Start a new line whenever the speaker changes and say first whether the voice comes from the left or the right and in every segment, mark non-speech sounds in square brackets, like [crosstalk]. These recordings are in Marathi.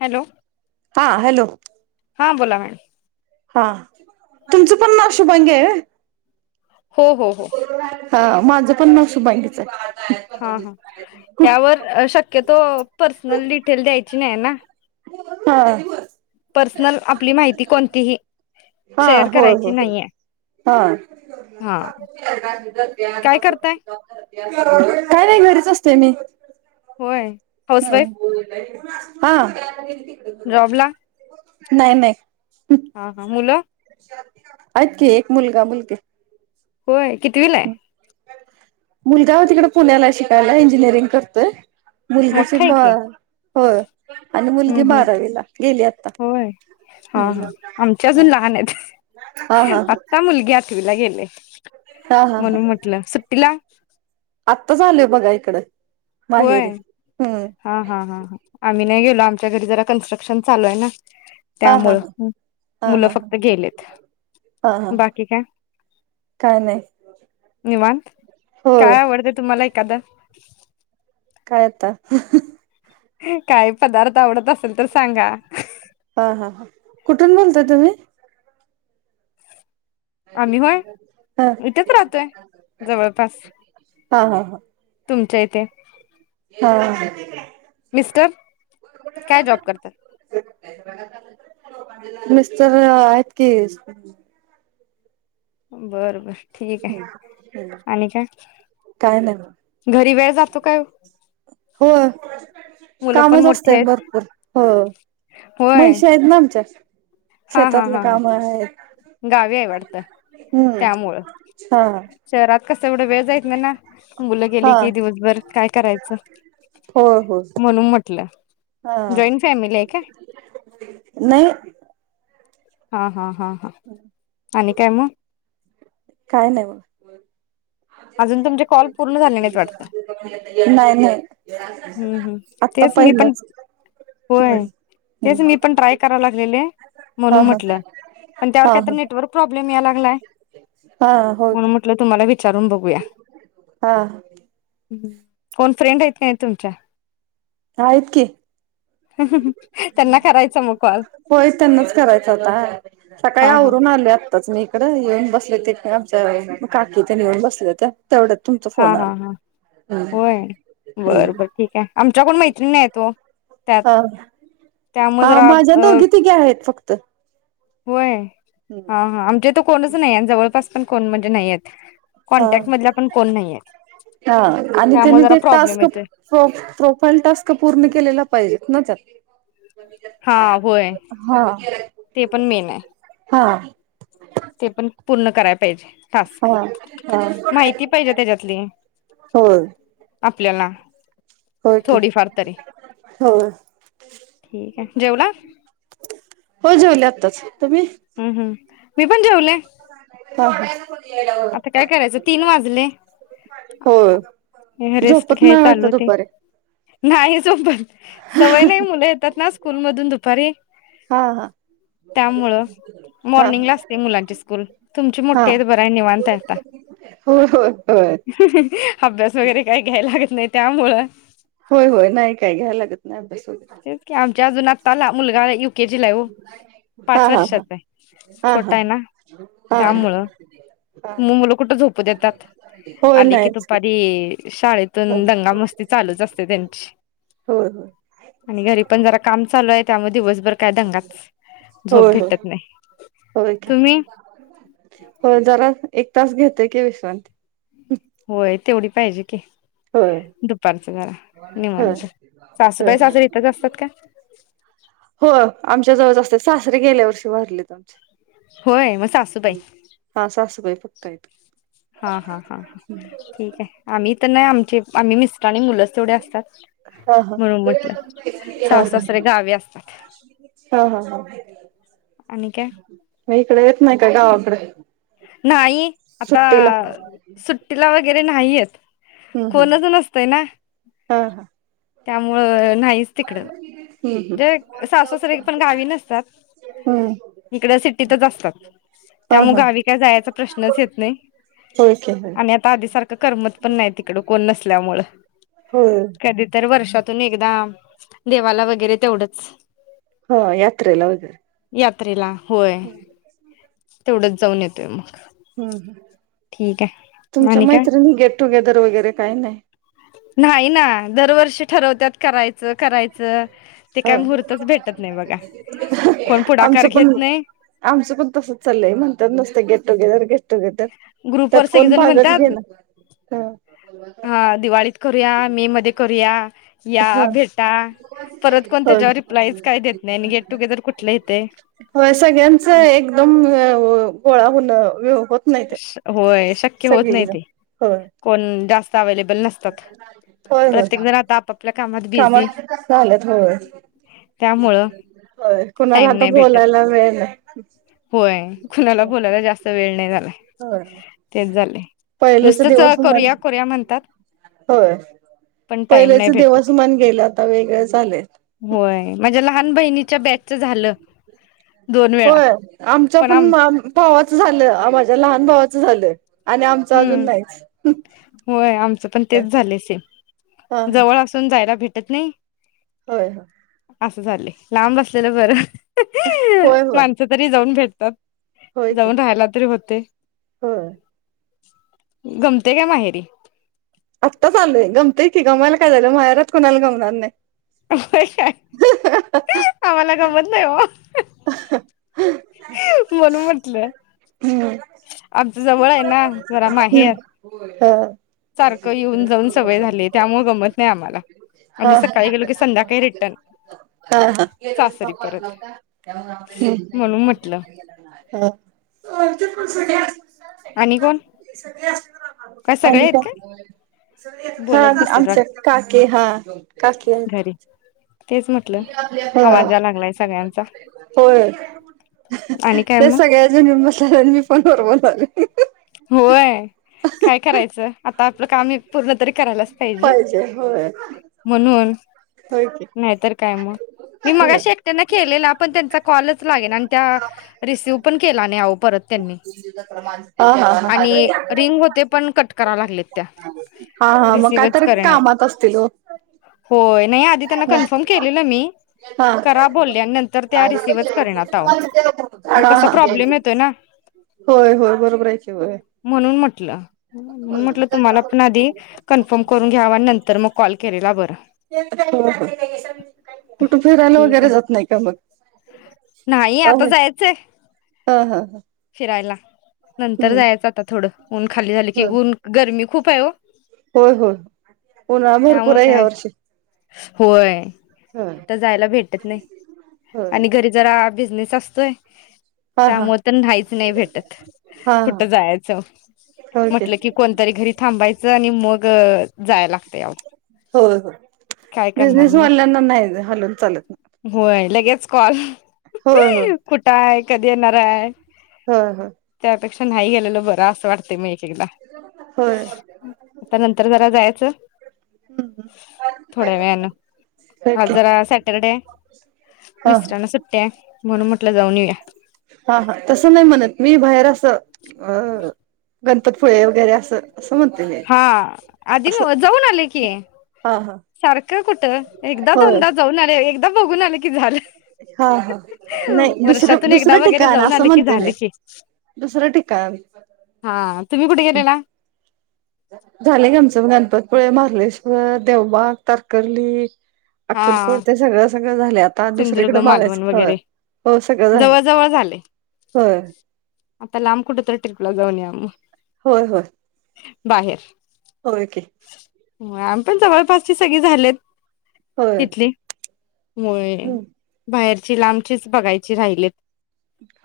left: हॅलो,
right: हां हॅलो.
left: हां बोला मॅडम,
right: हा तुमचं पण नाव शुभांगी हाय
left: हो हो हो
right: व्हय, हा माझं पण नाव शुभांगीच हाय,
left: हा हा. ह्यावर शक्यतो पर्सनल डिटेल द्यायची नाही ना.
right: हा,
left: पर्सनल आपली माहिती कोणतीही,
right: हा
left: शेअर
right: होय
left: करायची
right: होय,
left: नाहीये
right: हा,
left: काय करताय
right: [inaudible] काय नाही. घरीच असते मी,
left: होय. हाऊस वाईफ
right: हम्म हा
left: जॉबला
right: नाही नाही,
left: हा हा मुल,
right: हायत की एक मुलगा मुलगी,
left: होय कितविला ह
right: मुलगा तिकडे पुण्याला शिकायला इंजिनिअरिंग करतोय, मुलगीची
left: मोठा आहे की
right: हो आणि मुलगी
left: हम्म हम्म
right: बारावीला गेली आता,
left: होय हा हा
right: हम्म
left: आमच्या अजून लहान आहेत.
right: हा हा
left: आता मुलगी आ ठवीला गेले
right: हा हा हा
left: म्हणून म्हटलं सुट्टीला,
right: आत्ताच आलीय बघा इकड
left: होय
right: माहेरी हम्.
left: हा हा हा ह आम्ही नाही गेलो. आमच्या घरी जरा कन्स्ट्रक्शन चालू आहे. ना
right: हा हा
left: त्यामुळ
right: ह हा
left: मुलं
right: हा हा
left: फक्त गेलेत,
right: हा हा
left: बाकी काय.
right: काय नाही
left: निवांत.
right: होय
left: काय आवडतं तुम्हाला एखादां
right: काय आता.
left: काय पदार्थ आवडत असेल तर सांगा.
right: हा हा ह कुठून बोलताय तुम्ही,
left: आम्ही होय
right: ह
left: इथेच राहतोय जवळपास,
right: हा हा
left: तुमच्या इथे,
right: हा.
left: मिस्टर, काय जॉब करतात.
right: मिस्टर आहेत की.
left: बरोबर. ठीक आहे आणि काय
right: काय नाही
left: घरी वेळ जातो काय ओ,
right: हो कामच जास्त
left: मोठे आहेत
right: भरपूर हो,
left: होय
right: म्हशी आहेत ना आमच्या,
left: हा हा
right: शेतातले
left: हा हा
right: काम आहेत.
left: गावी आहे वाटतं
right: हम्म
left: त्यामुळं
right: हा,
left: शहरात कसं एवढं वेळ जायत नाही ना, मुलं
right: हा
left: गेली की दिवसभर काय करायचं.
right: हो हो
left: म्हणून म्हटलं,
right: हा,
left: जॉईंट फॅमिली आहे काय
right: नाही.
left: हा हा हा हा आणि काय मग,
right: काय नाही मग,
left: अजून तुमचे कॉल पूर्ण झाले नाहीत वाटतं.
right: नाही नाही
left: हम्म हम्म
right: आता
left: तेच मी पण
right: पहिलाच,
left: होय तेच मी पण ट्राय कराव लागलेले
right: हा
left: म्हणून
right: हा
left: म्हटलं पण त्यावर
right: हा
left: काय तर नेटवर्क, प्रॉब्लेम यायला लागलंय,
right: हा होय,
left: म्हटलं तुम्हाला विचारून बघुया,
right: हा
left: कोण फ्रेंड आहेत काय? अच्छा,
right: आहेत की,
left: त्यांना करायचा मग कॉल
right: होय त्यांनाच करायचं होता, सकाळी
left: हा हा
right: आवरून आले आत्ताच मी इकडं येऊन बसले ते आमच्या काकीत येऊन बसले होत्या. तेवढ्यात तुमचा
left: हा
right: फोन
left: हा
right: आला,
left: हा
right: हम्म
left: होय
right: हम्म,
left: बर बर ठीक आहे आमच्या कोण मैत्रिण आहेत ओ, त्यात
right: हा
left: त्यामुळे
right: हा
left: जरा
right: माझ्या
left: अ
right: दोघी तिघे आहेत फक्त,
left: व्हय, हा हा आमच्या तर कोणच नाही जवळपास पण कोण म्हणजे नाही आहेत
right: हा
left: कॉन्टॅक्टमधल्या पण, कोण नाही आहेत
right: हा आणि
left: त्यामुळे
right: त्यानी
left: जरा
right: ते
left: प्रॉब्लेम
right: टास्क,
left: येतोय
right: प्र प्रोफाईल टास्क पूर्ण केलेला पाहिजेतना त्यात,
left: हा होय
right: हा.
left: ते पण मेन आहे.
right: हा,
left: ते पण पूर्ण कराया पाहिजे. टास्क
right: हा हा.
left: माहिती पाहिजे त्याच्यातली
right: होय
left: आपल्याला,
right: होय की
left: थोडीफार तरी,
right: होय
left: ठीक आहे, जेवला,
right: हो जेवले आत्ताच, तुम्ही?
left: हम् हम् मी पण जेवले.
right: [unintelligible]
left: आता काय करायचं तीन वाजल,
right: होय
left: रेस्ट
right: झोपत
left: घ्या
right: नाही वाटत
left: चालू होती,
right: दुपारी
left: नाही झोपत. सवय नाही मुलं येतात ना स्कूल मधून दुपारी,
right: हा हा
left: त्यामुळं
right: हा
left: मॉर्निंगला असते मुलांची स्कूल तुमची
right: हा
left: मोठीे आहेत बर आहे निवां [inaudible]
right: होय होय होय
left: अभ्यास वगैरे काही घ्यायला लागत नाही त्यामुळं,
right: होय होय नाही काय घ्यायला लागत नाही अभ्यास वगैरे,
left: तेच की आमच्या अजून आताला मुलगा केजी ला हो
right: हा
left: पाच
right: हा हा
left: वर्षाचा आहे.
right: हा
left: छोटा
right: हा, हा, हा
left: म मुलं कुठं झोपू देतात
right: होय
left: आले की
right: नाहीच
left: दुपारी,
right: होय
left: शाळेतून दंगा मस्ती चालूच असते त्यांची,
right: होय होय.
left: आणि घरी पण जरा काम चालू आहे त्यामुळे दिवसभर काय दंगाच झोप
right: होय होय
left: भेटत नाही.
right: होय का
left: तुम्ही?
right: हो जरा एक तास घेतोय की विश्रांती.
left: होय तेवढी पाहिजे की.
right: होय
left: दुपारचं घरा
right: होय
left: निवांत
right: होय
left: सासूबाई सासरी इथच असतात काय.
right: हो आमच्या जवळ असते सासरे गेल्या वर्षी भरलेत आमचे.
left: होय मग सासू बाई-
right: हा सासुबाई फक्तयेत.
left: हा हा हा हा ठीक आहे. आम्ही तर नाही आमचे आम्ही मिस्टर आणि मुलंच तेवढे असतात.
right: हा हा हा
left: म्हणून म्हटलं
right: हा
left: सथ सारे गावी असतात.
right: हा हा हा.
left: आणि काय.
right: म इकडे येत नाही का गावाकडे.
left: नाही. आता
right: सुट्टीला
left: सुट्टीला वगैरे नाहीयेत
right: हम्म हम्म
left: कोणच नसतय ना.
right: हा हा.
left: त्यामुळं नाहीच तिकडं.
right: हम्म हम्म
left: ज सासू सरी पण गावी नसतात.
right: हम.
left: इकड सिटीतच असतात
right: हा
left: त्यामुल
right: हा
left: गावी काय जायचा प्रश्नच येत नाही.
right: होक.
left: आणि आता आधी सारखं करमत पण नाही तिकडं कोण नसल्यामुळ.
right: होय
left: कधी तर वर्षातून एकदा देवाला वगैरे तेवढंच.
right: हा यात्रेला होगैर.
left: यात्रेला होय तेवढच जाऊन येतोय मग.
right: हम् ह
left: ठीक आहे
right: तुमच्या
left: आणि काय
right: मैत्रिणी गेट टुगेदर वगैरे काही नाही.
left: नाही ना दरवर्षी ठरवतत करायचं करायचं. ते
right: हा
left: काय मुहूर्तच भेटत नाही बघा कोण पुढाकार
right: आमचं
left: घेत
right: पण
left: नाही.
right: आमचं पण तसंच ललंय म्हणतात नसते गेट टुगेदर गट-
left: ग्रुपवर
right: त्यात कोण
left: सगळेजण
right: भागच घे-
left: म्हणतात हा दिवाळी- कररिया मी मध्ये कररिया- या
right: हा.
left: भेटा परत कोण त्याच्यावर रिप्लाई काय
right: होय.
left: देत नाही आणि गेट टुगेदर कुठले येतेय -
right: होय सगळ्यांच एकदम गोळा होन-
left: होय शक्य होत नाही ते
right: होय.
left: कोण जास्त अवेलेबल नसतात. प्रत्येक जण आता- कामात बिझी
right: कामाात झालत होय.
left: त्यामुळं
right: हो कुणाला तर बोलायला वेल-
left: पोय खुलाला बोलायला जास्त वेळ नाही झालाय.
right: हो
left: तेच झालंय
right: पहिलेचा
left: नुसतंच
right: दिवस
left: करूया करूया
right: मला-
left: म्हणतात
right: होय
left: पण टाइम
right: पहिलेच
left: नाही भेटत
right: देवासमान गेलं आता वेगळच आलय.
left: होय माझ्या लहान बहिणीच्या बॅचच झालं. दोन वेळा
right: होय आमच्या पण भावाचं झालं माझ्या लहान भावाचं झालं. आणि आमचं अजून
left: हम्म
right: नाहीच.
left: होय आमचं पण तेच झाले सेम
right: हा
left: जवळ असून जायला भेटत नाही.
right: होय.
left: असं झालय लांब असलेलं बरं.
right: होय होय
left: कधीतरी जाऊन भेटतात. जाऊन राहायला तरी होतेय.
right: हो
left: गमते काय माहेरी.
right: आत्ताच आलोय गमतय की, गमायला काय झालं माहेरात कोणाला गमणार नाही.
left: होय काय आम्हाला गंमत नाही हो.
right: ह ह
left: म्हणून म्हटलं
right: हम्म
left: आमचं जवळ आहे ना जरा माहेर.
right: हा
left: सारखं येऊन जाऊन सवय झाली. त्यामुळे गमत नाही आम्हाला. आम्ही
right: हा
left: सकाळी गेलो की संध्याकाळी रिटर्न.
right: हा ह
left: सासरी
right: भगवान न हो
left: परत
right: का [inaudible]
left: म्हणून म्हटलं
right: [inaudible]
left: आणि कोण काय सगळे
right: आणि
left: आहेत
right: काय हा
left: बोलत बसलेत
right: आमच्या
left: वाटत
right: काकी हा काकी आहेत.
left: ह
right: हा
left: सगळ्यांचा
right: होय
left: आणि काय
right: ते
left: मग
right: सगळ्याजनी येऊन बसल्यात आणि मी फोनवर बोलायलोय.
left: होय काय करायचं आता आपलं काम हे पूर्ण तरी करायला पाहिजे.
right: पाहिजे होय.
left: म्हणून
right: होय की.
left: नाहीतर काय मग. मी
right: होय.
left: मगाशी एकट्यांना केलेला. पण त्यांचा कॉलच लागेल आणि त्या- रिसिव्ह पण केला नाही आहो परत त्यांनी.
right: पज प्रमाण [inaudible]
left: आणि रिंग होते पण कट कराव लागलेत त्या.
right: हा हा मग काय
left: रिसिव्हच
right: तर
left: करेनात
right: कामात असतील.
left: होय. नाही आधी त्यांना कन्फर्म केलेलं मी.
right: हा.
left: करा बोल्या आणि नंतर
right: हा
left: त्या रिसीव्हच करेण्यात अहो मग कस
right: हा.
left: प्रॉब्लेम येतोय ना.
right: होय होय बरोबर हाय की वय
left: म्हणून म्हटलं, म्हणून म्हटलं तुम्हाला पण आधी- कन्फर्म करून घ्यावा आणि नंतर मग कॉल केलेला बरं-
right: कुठे फिरायला
left: ठीक
right: वगैरे
left: आहे
right: जात नाही का मग.
left: नाही
right: हा
left: आता जायचंय
right: हा हा
left: फिरायला. नंतर
right: हम्म
left: जायचं आता थोडं ऊन खाली झाली की
right: ह
left: ऊन गर्मी खूप आहे हो.
right: होय होय उन्हाळा भरपूर
left: त्यामुळे
right: आहे या
left: काय
right: वर्षी-
left: होय
right: होय
left: कुठ जायला भेटत नाही
right: होय
left: आणि घरी- जरा बिझनेस असतोय.
right: हा हा
left: त्यामुळे तर नाहीच नाही भेटत.
right: हा हा
left: कुठ जायचं,
right: ओके
left: म्हटलं की कोणतरी घरी थांबायचं आणि मग जायला.
right: होय होय
left: करणार
right: बिझनेस
left: मग
right: वाल्यांना नाही हलून चालत नाही.
left: होय लगेच कॉल,
right: होय होय
left: कुठं आहे कधी येणार आहे.
right: हा हा
left: त्यापेक्षा नाही गेलेल बर असं वाटत म एक एकदा
right: होय.
left: त्या नंतर जरा जायचं
right: [inaudible]
left: थोड्या वेळन आज
right: ओके
left: जरा सॅटरडे आहे.
right: हा
left: मिस्टराना सुट्टी आहे म्हणून म्हटलं जाऊन येऊया.
right: हा हा तसं नाही म्हणत मी बाहेर असं अह गणपतीपुळे वगैरे असं. असं म्हणते मी
left: हा आधी
right: असं
left: म जाऊन आले की
right: हा हा.
left: सारखं कुठं? एकदा
right: होय
left: दोनदा जाऊन आले एकदा बघून आले की झालं.
right: हा हा नाही दुसरं
left: वर्षातून एकदा
right: दुसरं
left: वगैरे
right: ठिकाण
left: जाऊन
right: असं
left: आले की
right: म्हणते मी.
left: झालं की
right: दुसरं ठिकाण.
left: हां तुम्ही कुठे गेलेला?
right: झालं की आमचं गणपतीपुळे, महाबळेश्वर, देवबाग, तरकर्ली
left: हा
right: अक्कलकोट ते सगळं सगळं झाल्यात. आता
left: सिंधुदुर्ग
right: दुसरीेकडे
left: मालवण
right: बगायचं तर
left: वगैरे
right: पाहून सगळं झालं
left: जवळ जवळ झाले
right: होय.
left: आता लांब कुठेतरी ट्रिपल जाऊन या मग.
right: होय होय.
left: बाहेर
right: होय की.
left: हो आम पण जवळपास सगळे झालेत
right: होय
left: तिथली मुळे
right: हम्म.
left: बाहेरची लांबचीच बघायची राहिलीत.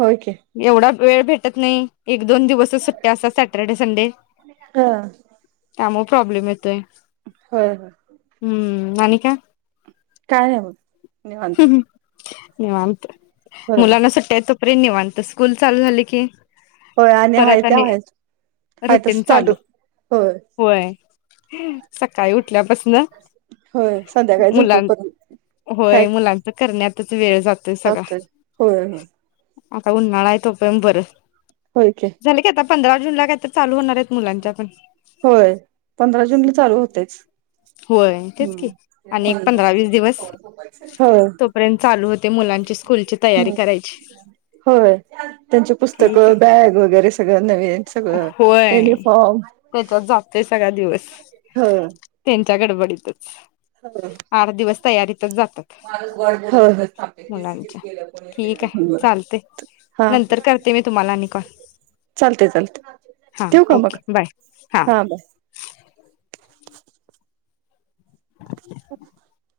right: होय की.
left: एवढा वेळ भेटत नाही. एक दोन दिवसच सुट्ट्या असतात सॅटर्डे संडे.
right: ह
left: त्यामुळे प्रॉब्लेम येतोय.
right: होय होय.
left: हम्म, आणि काय?
right: काय नाय बघ निवांत.
left: निवांत.
right: होय
left: मुलांना सुट्ट्या हाय तोपर्यंत निवांत स्कूल चालू झाली की
right: होय आणि हाय ते हायच.
left: रुटीन चालू. होय, सकाळी उठल्यापासनं
right: होय संध्याकाळी झोपेपर्यंत. काय
left: होय मुलांच करण्यातच वेळ जातोय सगळा.
right: होय होय
left: आता उन्हाळा आहे तोपर्यंत बरं.
right: होय की.
left: झाले का आता पंधरा जूनला काय तर चालू होणार आहेत मुलांच्या पण.
right: होय, पंधरा जून ला चालू होतेच.
left: होय तेच
right: हम्म
left: की आणि एक
right: निवांतपणे [unintelligible] झोपायचंय, हो.
left: पर्यंत चालू होते मुलांची स्कूलची तयारी करायची.
right: होय, त्यांची
left: ठीक आहे
right: पुस्तकं, बॅग वगैरे सगळं नवीन सगळं
left: होय
right: युनिफॉर्म
left: त्याच्यात जातोय सगळा दिवस.
right: हो
left: त्यांच्या गडबडीतच.
right: [unintelligible]
left: आठ दिवस तयारीतच जातात.
right: होय
left: मुलांच्या
right: होय
left: ठीक आहे
right: हम्म
left: चालते नंतर करते मी तुम्हाला आणि कॉल.
right: चालते चालते
left: हां
right: ठेव का मग
left: ओके बाय हां.
right: हा ब [inaudible]